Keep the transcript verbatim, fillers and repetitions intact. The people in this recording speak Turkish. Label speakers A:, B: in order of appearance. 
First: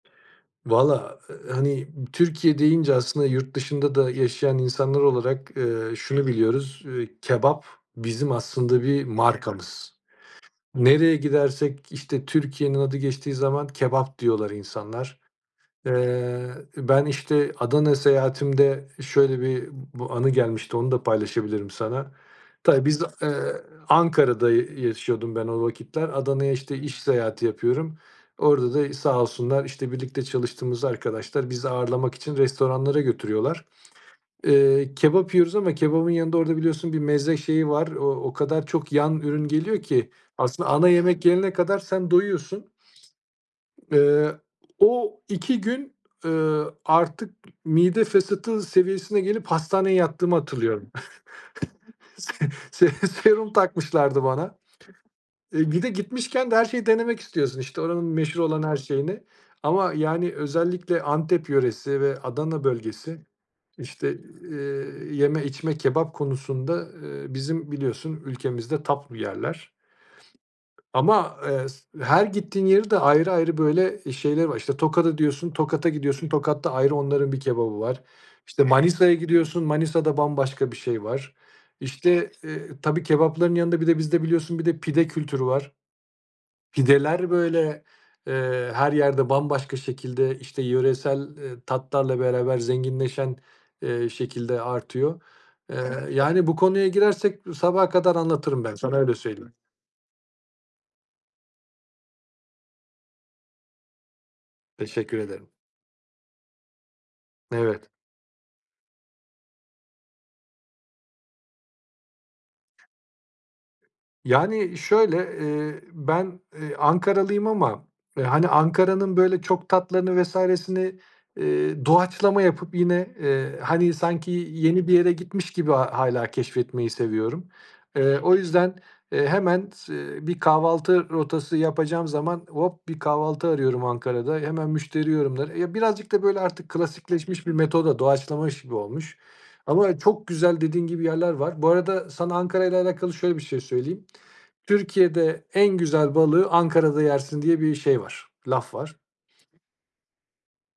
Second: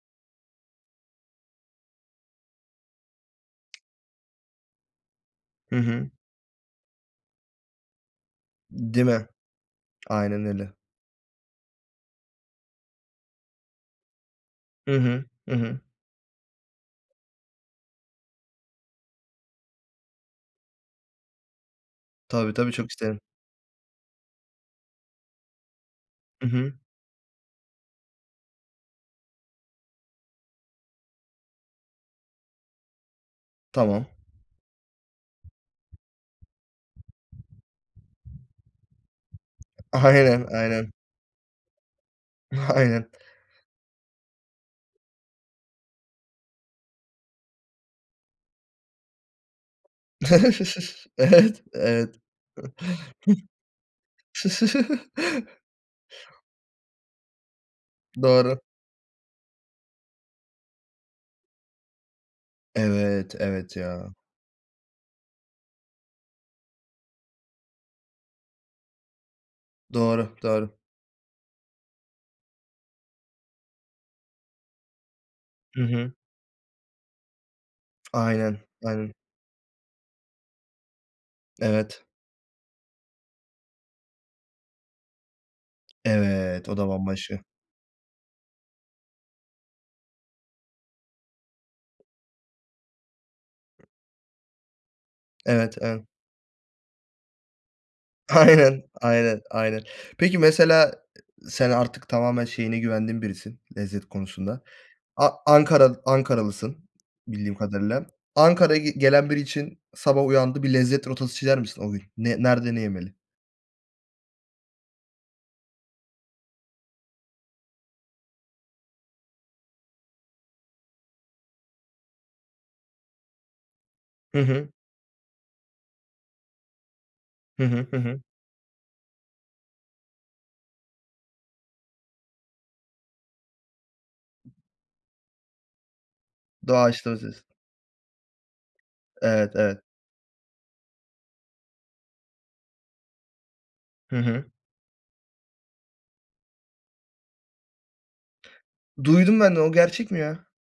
A: Valla, hani, Türkiye deyince aslında yurt dışında da yaşayan insanlar olarak,
B: Hı
A: eee,
B: hı.
A: şunu biliyoruz, eee, kebap bizim aslında bir
B: Değil mi?
A: markamız.
B: Aynen öyle.
A: Nereye gidersek, işte, Türkiye'nin adı geçtiği zaman "kebap" diyorlar
B: Hı
A: insanlar.
B: hı. Hı hı.
A: Eee, ben, işte, Adana seyahatimde şöyle bir bu anı gelmişti, onu da paylaşabilirim sana.
B: Tabii, tabii.
A: Tabii,
B: Çok
A: biz a
B: isterim.
A: eee, Ankara'da y yaşıyordum ben o vakitler.
B: Hı
A: Adana'ya,
B: hı.
A: işte, iş seyahati yapıyorum. Orada da sağ olsunlar, işte, birlikte çalıştığımız arkadaşlar bizi ağırlamak için restoranlara götürüyorlar,
B: Tamam.
A: eee, kebap yiyoruz ama kebabın yanında orada biliyorsun bir meze şeyi var. O o kadar çok yan ürün geliyor ki
B: Aynen,
A: aslında ana
B: aynen.
A: yemek gelene kadar sen doyuyorsun.
B: Aynen.
A: Eee, o iki gün, ııı, artık mide fesatı seviyesine gelip hastaneye yattığımı hatırlıyorum.
B: Evet, evet.
A: Se se serum takmışlardı bana. Eee, bir de gitmişken de her şeyi denemek istiyorsun, işte, oranın meşhur
B: Doğru.
A: olan her şeyini ama, yani, özellikle Antep yöresi ve Adana bölgesi,
B: Evet, evet
A: işte,
B: ya.
A: eee, yeme, içme, kebap konusunda, eee, bizim biliyorsun ülkemizde top bir yerler.
B: Doğru, doğru.
A: Ama, eee, s her gittiğin yeri de ayrı ayrı, böyle, eee, şeyleri var. İşte, Tokat'ı diyorsun
B: Hı
A: Tokat'a
B: hı.
A: gidiyorsun Tokat'ta ayrı onların bir kebabı var.
B: Aynen,
A: İşte,
B: aynen.
A: Manisa'ya gidiyorsun Manisa'da bambaşka bir şey var.
B: Evet.
A: İşte, eee, tabii kebapların yanında bir de bizde biliyorsun bir de pide kültürü var.
B: Evet, o da
A: Pideler,
B: bambaşka.
A: böyle, eee, her yerde bambaşka şekilde, işte, yöresel, eee, tatlarla beraber zenginleşen, eee, şekilde artıyor. Eee,
B: Evet, ev
A: yani, bu konuya girersek sabaha kadar anlatırım ben
B: Aynen,
A: sana öyle
B: aynen,
A: söyleyeyim.
B: aynen. Peki, mesela sen artık tamamen şeyine güvendiğim birisin lezzet konusunda.
A: Teşekkür
B: A
A: ederim.
B: Ankaral Ankaralısın bildiğim
A: Evet.
B: kadarıyla. Ankara'ya gi gelen biri için sabah uyandı, bir lezzet rotası çizer misin o gün ne nerede, ne yemeli?
A: Yani, şöyle, eee, ben, eee, Ankaralıyım ama, eee, hani, Ankara'nın, böyle, çok tatlarını vs.'ni, eee, doğaçlama yapıp yine, eee, hani, sanki
B: Hı hı.
A: yeni bir yere gitmiş gibi hâ hâlâ keşfetmeyi seviyorum.
B: Hı hı. Hı
A: Eee,
B: hı.
A: o yüzden, eee, hemen eee, bir kahvaltı rotası yapacağım zaman hop bir kahvaltı arıyorum Ankara'da. Hemen müşteri yorumları. E, birazcık da, böyle, artık
B: Doğaçlarız diyorsun.
A: klasikleşmiş bir metoda doğaçlamış gibi olmuş.
B: Evet, evet.
A: Ama çok güzel dediğin gibi yerler var. Bu arada sana Ankara'yla alakalı şöyle bir şey söyleyeyim.
B: Hı hı.
A: "Türkiye'de en güzel balığı Ankara'da yersin." diye bir şey var, laf var.
B: Duydum ben de. O gerçek mi ya?